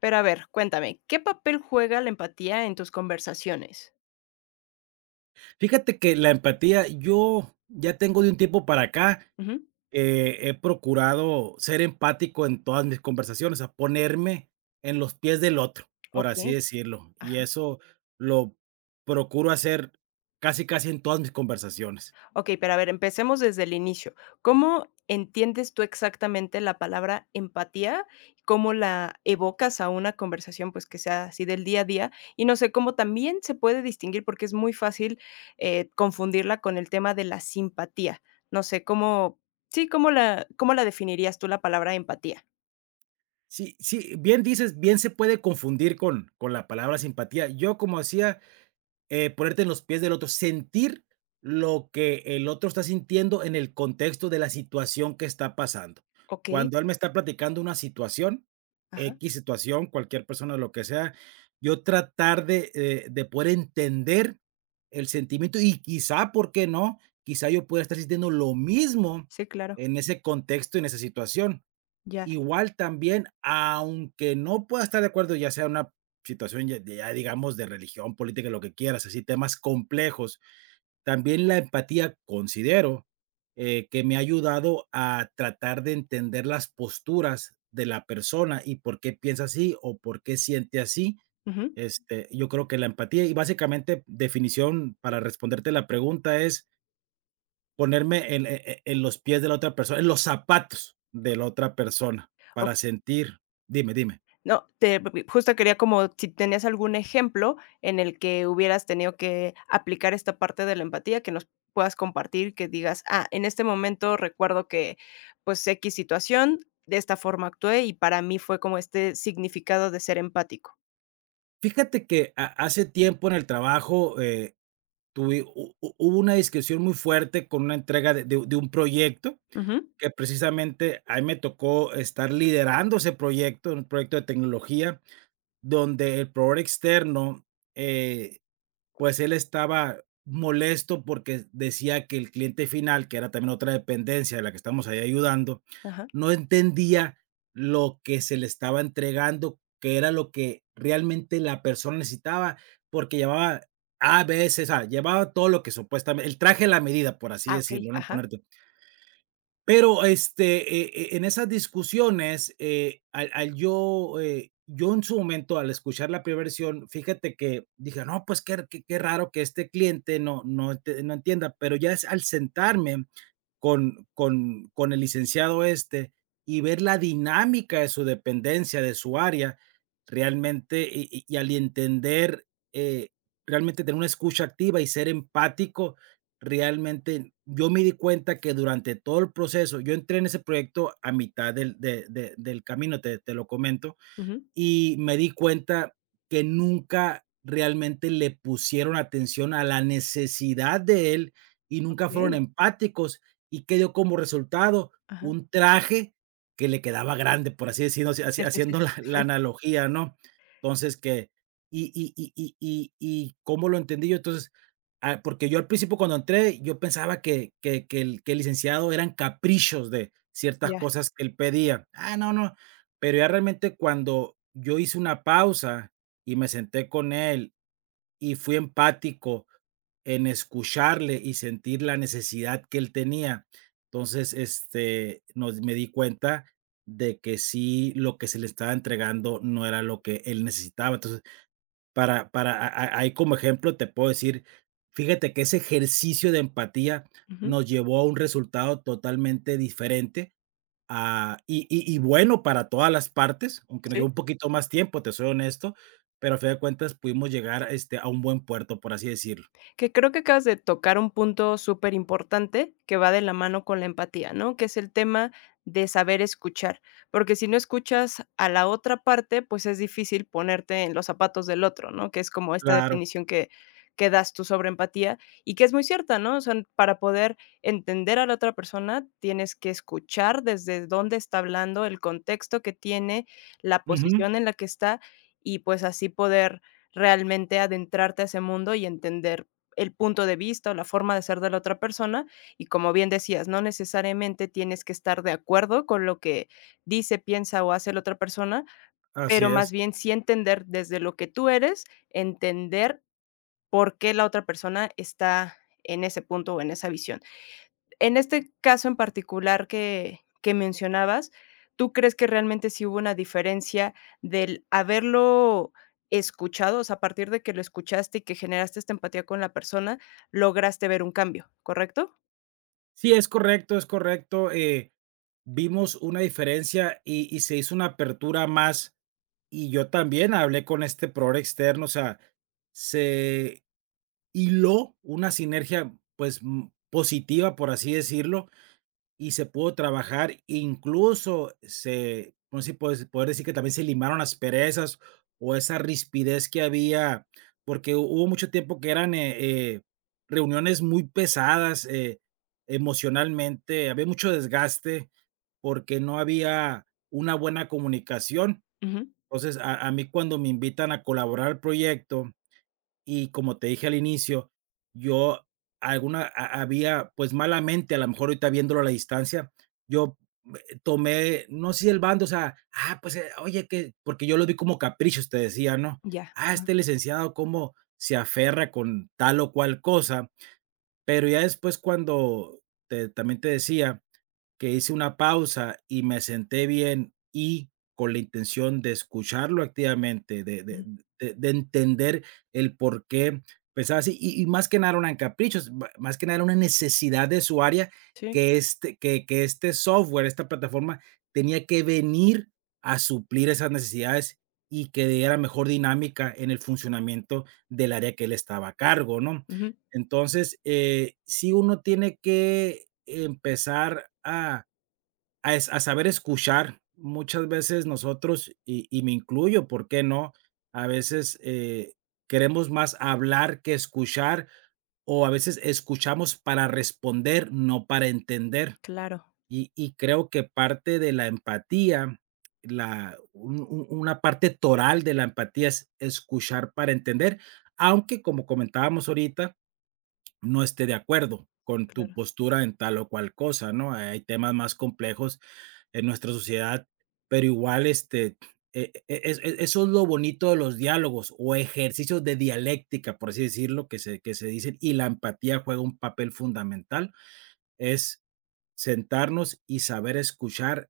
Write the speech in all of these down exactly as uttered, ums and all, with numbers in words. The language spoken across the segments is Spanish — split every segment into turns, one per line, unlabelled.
Pero a ver, cuéntame, ¿qué papel juega la empatía en tus conversaciones?
Fíjate que la empatía, yo ya tengo de un tiempo para acá,
Ujú.
eh, he procurado ser empático en todas mis conversaciones, a ponerme en los pies del otro, por así
Okey,
decirlo. Y
ajá.
eso lo procuro hacer casi, casi en todas mis conversaciones.
Okey, pero a ver, empecemos desde el inicio. ¿Cómo entiendes tú exactamente la palabra empatía? ¿Cómo la evocas a una conversación, pues, que sea así del día a día? Y no sé, cómo también se puede distinguir, porque es muy fácil, eh, confundirla con el tema de la simpatía. No sé, ¿cómo? Sí, ¿cómo la cómo la definirías tú la palabra empatía?
Sí, sí, bien dices, bien se puede confundir con, con la palabra simpatía. Yo como hacía. Eh, ponerte en los pies del otro, sentir lo que el otro está sintiendo en el contexto de la situación que está pasando.
Okey,
Cuando él me está platicando una situación,
ajá.
X situación, cualquier persona, lo que sea, yo tratar de, eh, de poder entender el sentimiento y quizá, ¿por qué no? Quizá yo pueda estar sintiendo lo mismo
Sí, claro,
en ese contexto, en esa situación.
ya.
Igual también, aunque no pueda estar de acuerdo, ya sea una situación ya, ya digamos de religión, política, lo que quieras, así temas complejos, también la empatía considero eh, que me ha ayudado a tratar de entender las posturas de la persona y por qué piensa así o por qué siente así.
Ujú.
Este, yo creo que la empatía y básicamente definición para responderte la pregunta es ponerme en e e- en los pies de la otra persona, en los zapatos de la otra persona para sentir. Dime, dime.
No, te justo quería como si tenías algún ejemplo en el que hubieras tenido que aplicar esta parte de la empatía que nos puedas compartir, que digas: "Ah, en este momento recuerdo que, pues, equis situación, de esta forma actué y para mí fue como este significado de ser empático".
Fíjate que ha hace tiempo en el trabajo, eh, tuvi hu hu hubo una discusión muy fuerte con una entrega de de de un proyecto
Ujú.
que precisamente a mí me tocó estar liderando ese proyecto, un proyecto de tecnología donde el proveedor externo, eh pues él estaba molesto porque decía que el cliente final, que era también otra dependencia de la que estamos ahí ayudando,
Ajá.
no entendía lo que se le estaba entregando, que era lo que realmente la persona necesitaba, porque llevaba a veces, o sea, llevaba todo lo que supuestamente, el traje a la medida, por así
Ah, okey.
decirlo, no
Ajá.
poner. Pero, este, eh, eh, en esas discusiones, eh, al al yo, eh, yo en su momento, al escuchar la primera versión, fíjate que dije: "No, pues qué qué qué raro que este cliente no no ente no entienda", pero ya es al sentarme con con con el licenciado este y ver la dinámica de su dependencia, de su área, realmente y y y al entender, eh, realmente tener una escucha activa y ser empático. Realmente, yo me di cuenta que durante todo el proceso yo entré en ese proyecto a mitad del de de del camino, te te lo comento,
Ujú.
y me di cuenta que nunca realmente le pusieron atención a la necesidad de él y nunca fueron
Okey.
empáticos. ¿Y qué dio como resultado?
Ajá.
Un traje que le quedaba grande, por así decirlo, haci- haci-
Sí, sí, sí.
haciendo la, la analogía, ¿no? Entonces, que, y, y, y, y, y, y cómo lo entendí yo, entonces, ah, porque yo al principio cuando entré, yo pensaba que, que, que el, que el licenciado eran caprichos de ciertas
Ya.
cosas que él pedía. Ah, no, no, pero ya realmente cuando yo hice una pausa y me senté con él y fui empático en escucharle y sentir la necesidad que él tenía, entonces, este, nos me di cuenta de que sí, lo que se le estaba entregando no era lo que él necesitaba. Entonces, para para a a ahí como ejemplo te puedo decir, fíjate que ese ejercicio de empatía
Ujú.
nos llevó a un resultado totalmente diferente. Ah, y y y bueno, para todas las partes, aunque nos llevó
Sí.
un poquito más tiempo, te soy honesto, pero a fin de cuentas pudimos llegar, este, a un buen puerto, por así decirlo.
Que creo que acabas de tocar un punto súper importante que va de la mano con la empatía, ¿no? Que es el tema de saber escuchar, porque si no escuchas a la otra parte, pues es difícil ponerte en los zapatos del otro, ¿no? Que es como esta
Claro,
definición que, que das tú sobre empatía y que es muy cierta, ¿no? O sea, para poder entender a la otra persona, tienes que escuchar desde dónde está hablando, el contexto que tiene, la
ujú,
posición en la que está y pues así poder realmente adentrarte a ese mundo y entender el punto de vista o la forma de ser de la otra persona. Y como bien decías, no necesariamente tienes que estar de acuerdo con lo que dice, piensa o hace la otra persona,
así
pero
es.
más bien sí entender desde lo que tú eres, entender por qué la otra persona está en ese punto o en esa visión. En este caso en particular que que mencionabas, ¿tú crees que realmente sí hubo una diferencia del haberlo escuchado? O sea, a partir de que lo escuchaste y que generaste esta empatía con la persona, lograste ver un cambio, ¿correcto?
Sí, es correcto, es correcto, eh, vimos una diferencia y y se hizo una apertura más, y yo también hablé con este proveedor externo, o sea, se hiló una sinergia, pues, mm, positiva, por así decirlo. Y se pudo trabajar, incluso se, no sé si puedes poder decir que también se limaron las perezas o esa rispidez que había. Porque hu- hubo mucho tiempo que eran, eh, eh, reuniones muy pesadas, eh, emocionalmente, había mucho desgaste porque no había una buena comunicación.
Ujú,
Entonces, a a mí cuando me invitan a colaborar al proyecto, y como te dije al inicio, yo alguna ha había, pues, malamente, a lo mejor ahorita viéndolo a la distancia, yo, eh, tomé, no sé si el bando, o sea, ah, pues, eh, oye, que porque yo lo vi como caprichos, te decía, ¿no?
ya.
Ah,
Ah,
este licenciado cómo se aferra con tal o cual cosa, pero ya después cuando te también te decía que hice una pausa y me senté bien y con la intención de escucharlo activamente, de de
ujú.
de de entender el por qué pensaba así, y y más que nada eran caprichos, ma más que nada era una necesidad de su área,
Sí,
que este que que este software, esta plataforma tenía que venir a suplir esas necesidades y que diera mejor dinámica en el funcionamiento del área que él estaba a cargo, ¿no?
ujú.
Entonces, eh, sí uno tiene que empezar a a es a saber escuchar. Muchas veces nosotros, y y me incluyo, ¿por qué no? A veces, eh, queremos más hablar que escuchar, o a veces escuchamos para responder, no para entender.
Claro,
Y y creo que parte de la empatía, la un un una parte toral de la empatía es escuchar para entender, aunque, como comentábamos ahorita, no esté de acuerdo con tu
claro.
postura en tal o cual cosa, ¿no? Hay temas más complejos en nuestra sociedad, pero igual, este, e- e- es- e- eso es lo bonito de los diálogos o ejercicios de dialéctica, por así decirlo, que se, que se dicen, y la empatía juega un papel fundamental, es sentarnos y saber escuchar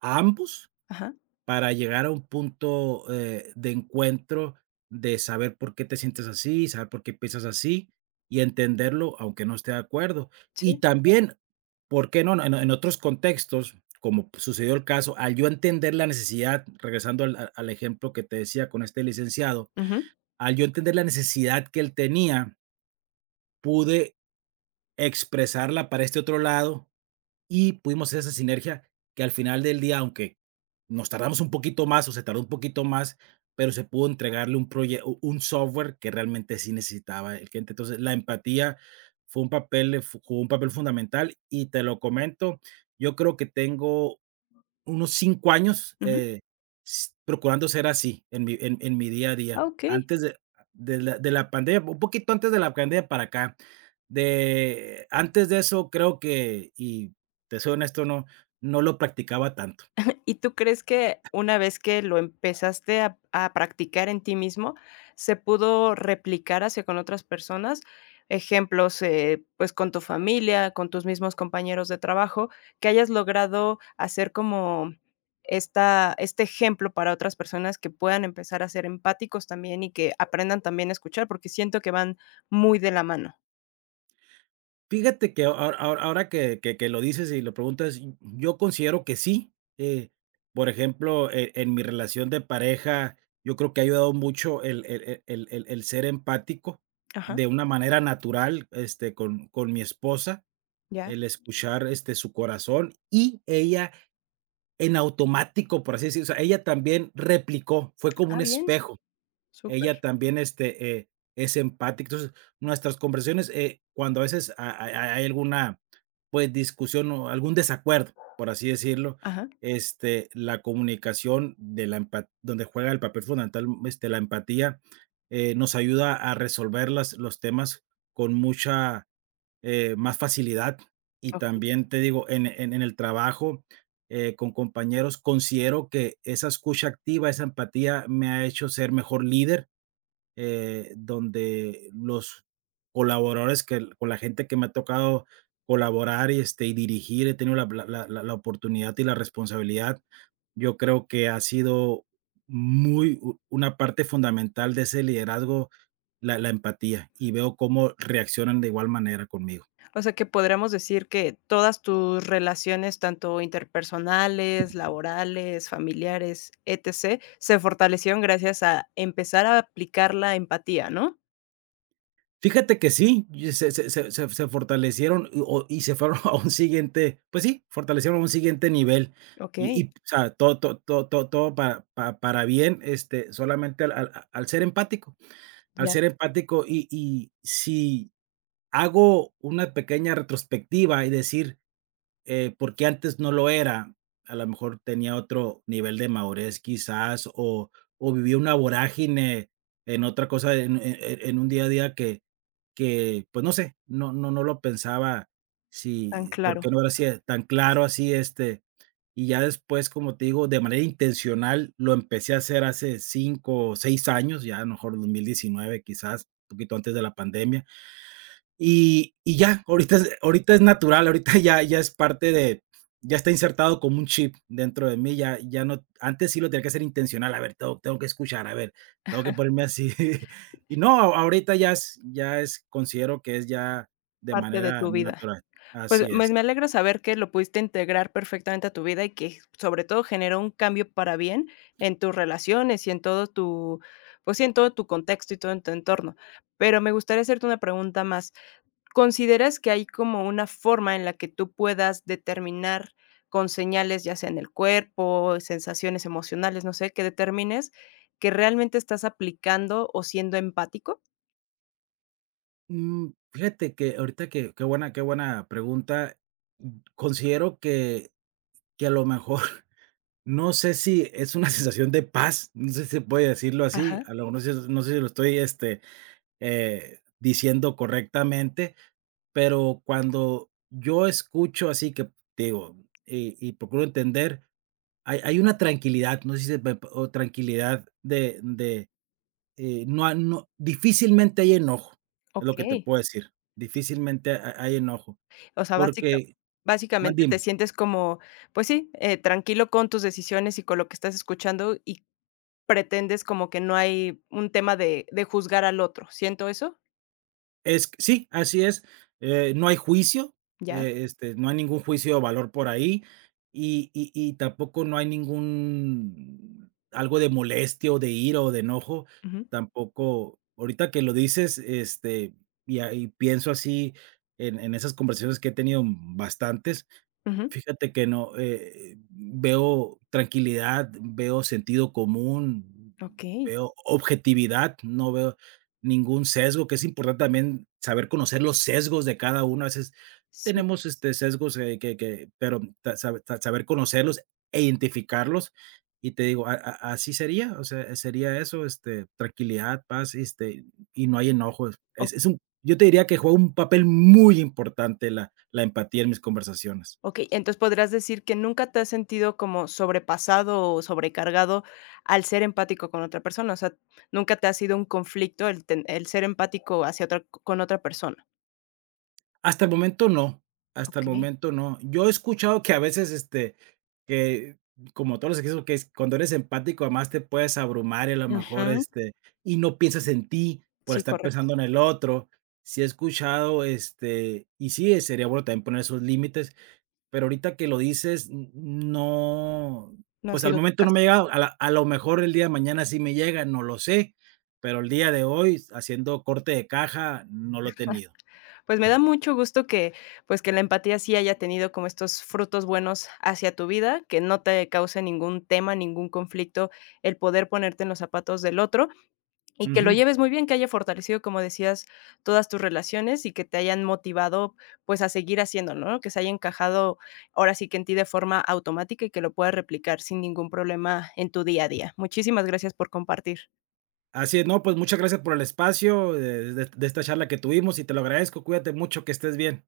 a ambos
Ajá.
para llegar a un punto, eh, de encuentro, de saber por qué te sientes así, saber por qué piensas así y entenderlo, aunque no esté de acuerdo.
Sí.
Y también, ¿por qué no? En en otros contextos, como sucedió el caso, al yo entender la necesidad, regresando al al al ejemplo que te decía con este licenciado,
Ujú,
al yo entender la necesidad que él tenía, pude expresarla para este otro lado y pudimos hacer esa sinergia que al final del día, aunque nos tardamos un poquito más o se tardó un poquito más, pero se pudo entregarle un proyecto, un software que realmente sí necesitaba el cliente. Entonces, la empatía fue un papel, eh, fu jugó un papel fundamental y te lo comento, yo creo que tengo unos cinco años,
ujú.
eh, s procurando ser así en mi en en mi día a día.
Ah, okey.
Antes de de la de la pandemia, un poquito antes de la pandemia para acá. De antes de eso, creo que, y te soy honesto, no no lo practicaba tanto.
¿Y tú crees que una vez que lo empezaste a a practicar en ti mismo, se pudo replicar hacia con otras personas? Ejemplos, eh, pues, con tu familia, con tus mismos compañeros de trabajo, que hayas logrado hacer como esta este ejemplo para otras personas que puedan empezar a ser empáticos también y que aprendan también a escuchar, porque siento que van muy de la mano.
Fíjate que ahora ahora ahora que que que lo dices y lo preguntas, y yo considero que sí. eh, por ejemplo, e en mi relación de pareja, yo creo que ha ayudado mucho el el el el el el ser empático
Ajá,
de una manera natural, este, con con mi esposa,
ya.
el escuchar, este, su corazón y ella en automático, por así decirlo, o sea, ella también replicó, fue como
Ah,
un
bien,
espejo,
súper.
ella también, este, eh, es empática. Entonces, nuestras conversaciones, eh, cuando a veces ha ha ha- hay alguna, pues, discusión o algún desacuerdo, por así decirlo,
Ajá,
este, la comunicación de la empa donde juega el papel fundamental, este, la empatía, eh, nos ayuda a resolver las los temas con mucha, eh, más facilidad. Y
okey.
también te digo, en en en el trabajo, eh, con compañeros, considero que esa escucha activa, esa empatía me ha hecho ser mejor líder, eh, donde los colaboradores que con la gente que me ha tocado colaborar y, este, y dirigir, he tenido la la la la la oportunidad y la responsabilidad. Yo creo que ha sido muy u una parte fundamental de ese liderazgo, la la empatía, y veo cómo reaccionan de igual manera conmigo.
O sea, que podríamos decir que todas tus relaciones, tanto interpersonales, laborales, familiares, etcétera, se fortalecieron gracias a empezar a aplicar la empatía, ¿no?
Fíjate que sí, y se se se se se fortalecieron, y o y se fueron a un siguiente, pues sí, fortalecieron a un siguiente nivel, y
Okey,
y, o sea, todo todo todo todo todo para pa para bien, este, solamente al al a- al ser empático, al
ya,
ser empático, y y si hago una pequeña retrospectiva y decir: eh, porque antes no lo era. A lo mejor tenía otro nivel de madurez quizás, o o vivía una vorágine en otra cosa, en e e en un día a día que que, pues, no sé, no no no lo pensaba
tan
si por qué
claro,
no era así, eh, tan claro así, este, y ya después, como te digo, de manera intencional lo empecé a hacer hace cinco, o 6 años, ya a lo mejor dos mil diecinueve quizás, un poquito antes de la pandemia. Y, y ya, ahorita es, ahorita es natural, ahorita ya, ya es parte de, ya está insertado como un chip dentro de mí, ya, ya no, antes sí lo tenía que hacer intencional, a ver, tengo, tengo que escuchar, a ver, tengo que ponerme así. Y no, a- ahorita ya es, ya es, considero que es ya de
parte de
manera
tu vida.
natural,
Pues,
así
pues,
es.
me alegra saber que lo pudiste integrar perfectamente a tu vida y que, sobre todo, generó un cambio para bien en tus relaciones y en todo tu, pues sí, en todo tu contexto y todo en tu entorno. Pero me gustaría hacerte una pregunta más. ¿Consideras que hay como una forma en la que tú puedas determinar con señales, ya sea en el cuerpo, sensaciones emocionales, no sé, que determines que realmente estás aplicando o siendo empático?
Mm, Fíjate que ahorita que, qué buena, qué buena pregunta. Considero que, que a lo mejor, no sé si es una sensación de paz, no sé si se puede decirlo así,
Ajá.
a lo mejor no sé no sé si lo estoy, este, eh, diciendo correctamente, pero cuando yo escucho así que te digo, y y procuro entender, hay hay una tranquilidad, no sé si se me o tranquilidad de de, eh, no ha no difícilmente hay enojo, es lo que te
Okey.
puedo decir, difícilmente ha hay enojo,
O sea, básica
porque más
básicamente te
dime.
sientes como, pues sí, eh, tranquilo con tus decisiones y con lo que estás escuchando, y pretendes como que no hay un tema de de juzgar al otro, ¿siento eso?
Es sí, así es, eh, no hay juicio,
¿Ya?
eh, este, no hay ningún juicio de valor por ahí, y y y tampoco no hay ningún algo de molestia, o de ira, o de enojo,
Ujú,
tampoco ahorita que lo dices, este, y ahí pienso así en en esas conversaciones que he tenido bastantes.
ujú.
Fíjate que no, eh, veo tranquilidad, veo sentido común,
Okey.
veo objetividad, no veo ningún sesgo, que es importante también saber conocer los sesgos de cada uno. A veces
Sí.
tenemos este sesgos, eh, que, que, pero ta- sabe- ta- saber conocerlos e identificarlos. Y te digo, a- a- así sería, o sea, sería eso, este, tranquilidad, paz, este, y no hay enojos. Es, es un, yo te diría que juega un papel muy importante la, la empatía en mis conversaciones.
Okey, entonces, ¿podrías decir que nunca te has sentido como sobrepasado o sobrecargado al ser empático con otra persona? O sea, ¿nunca te ha sido un conflicto el ten el ser empático hacia otra con otra persona?
Hasta el momento no, hasta el
Okey.
momento no. Yo he escuchado que a veces, este, que como todos los equipos, que es cuando eres empático, además te puedes abrumar y a lo mejor,
Ujú.
este, y no piensas en ti por
Sí,
estar
correcto.
pensando en el otro. Sí he escuchado, este, y sí, eh, sería bueno también poner esos límites, pero ahorita que lo dices, n no,
No ha
pues al
sido tu
momento no
caso.
me ha llegado, a la a lo mejor el día de mañana sí me llega, no lo sé, pero el día de hoy, haciendo corte de caja, no lo he tenido.
Pues, me da mucho gusto que, pues, que la empatía sí haya tenido como estos frutos buenos hacia tu vida, que no te cause ningún tema, ningún conflicto el poder ponerte en los zapatos del otro. Y que lo
Ujú.
lleves muy bien, que haya fortalecido, como decías, todas tus relaciones y que te hayan motivado, pues, a seguir haciéndolo, ¿no? Que se haya encajado ahora sí que en ti de forma automática y que lo puedas replicar sin ningún problema en tu día a día. Muchísimas gracias por compartir.
Así es. No, pues muchas gracias por el espacio de, de de esta charla que tuvimos y te lo agradezco. Cuídate mucho, que estés bien.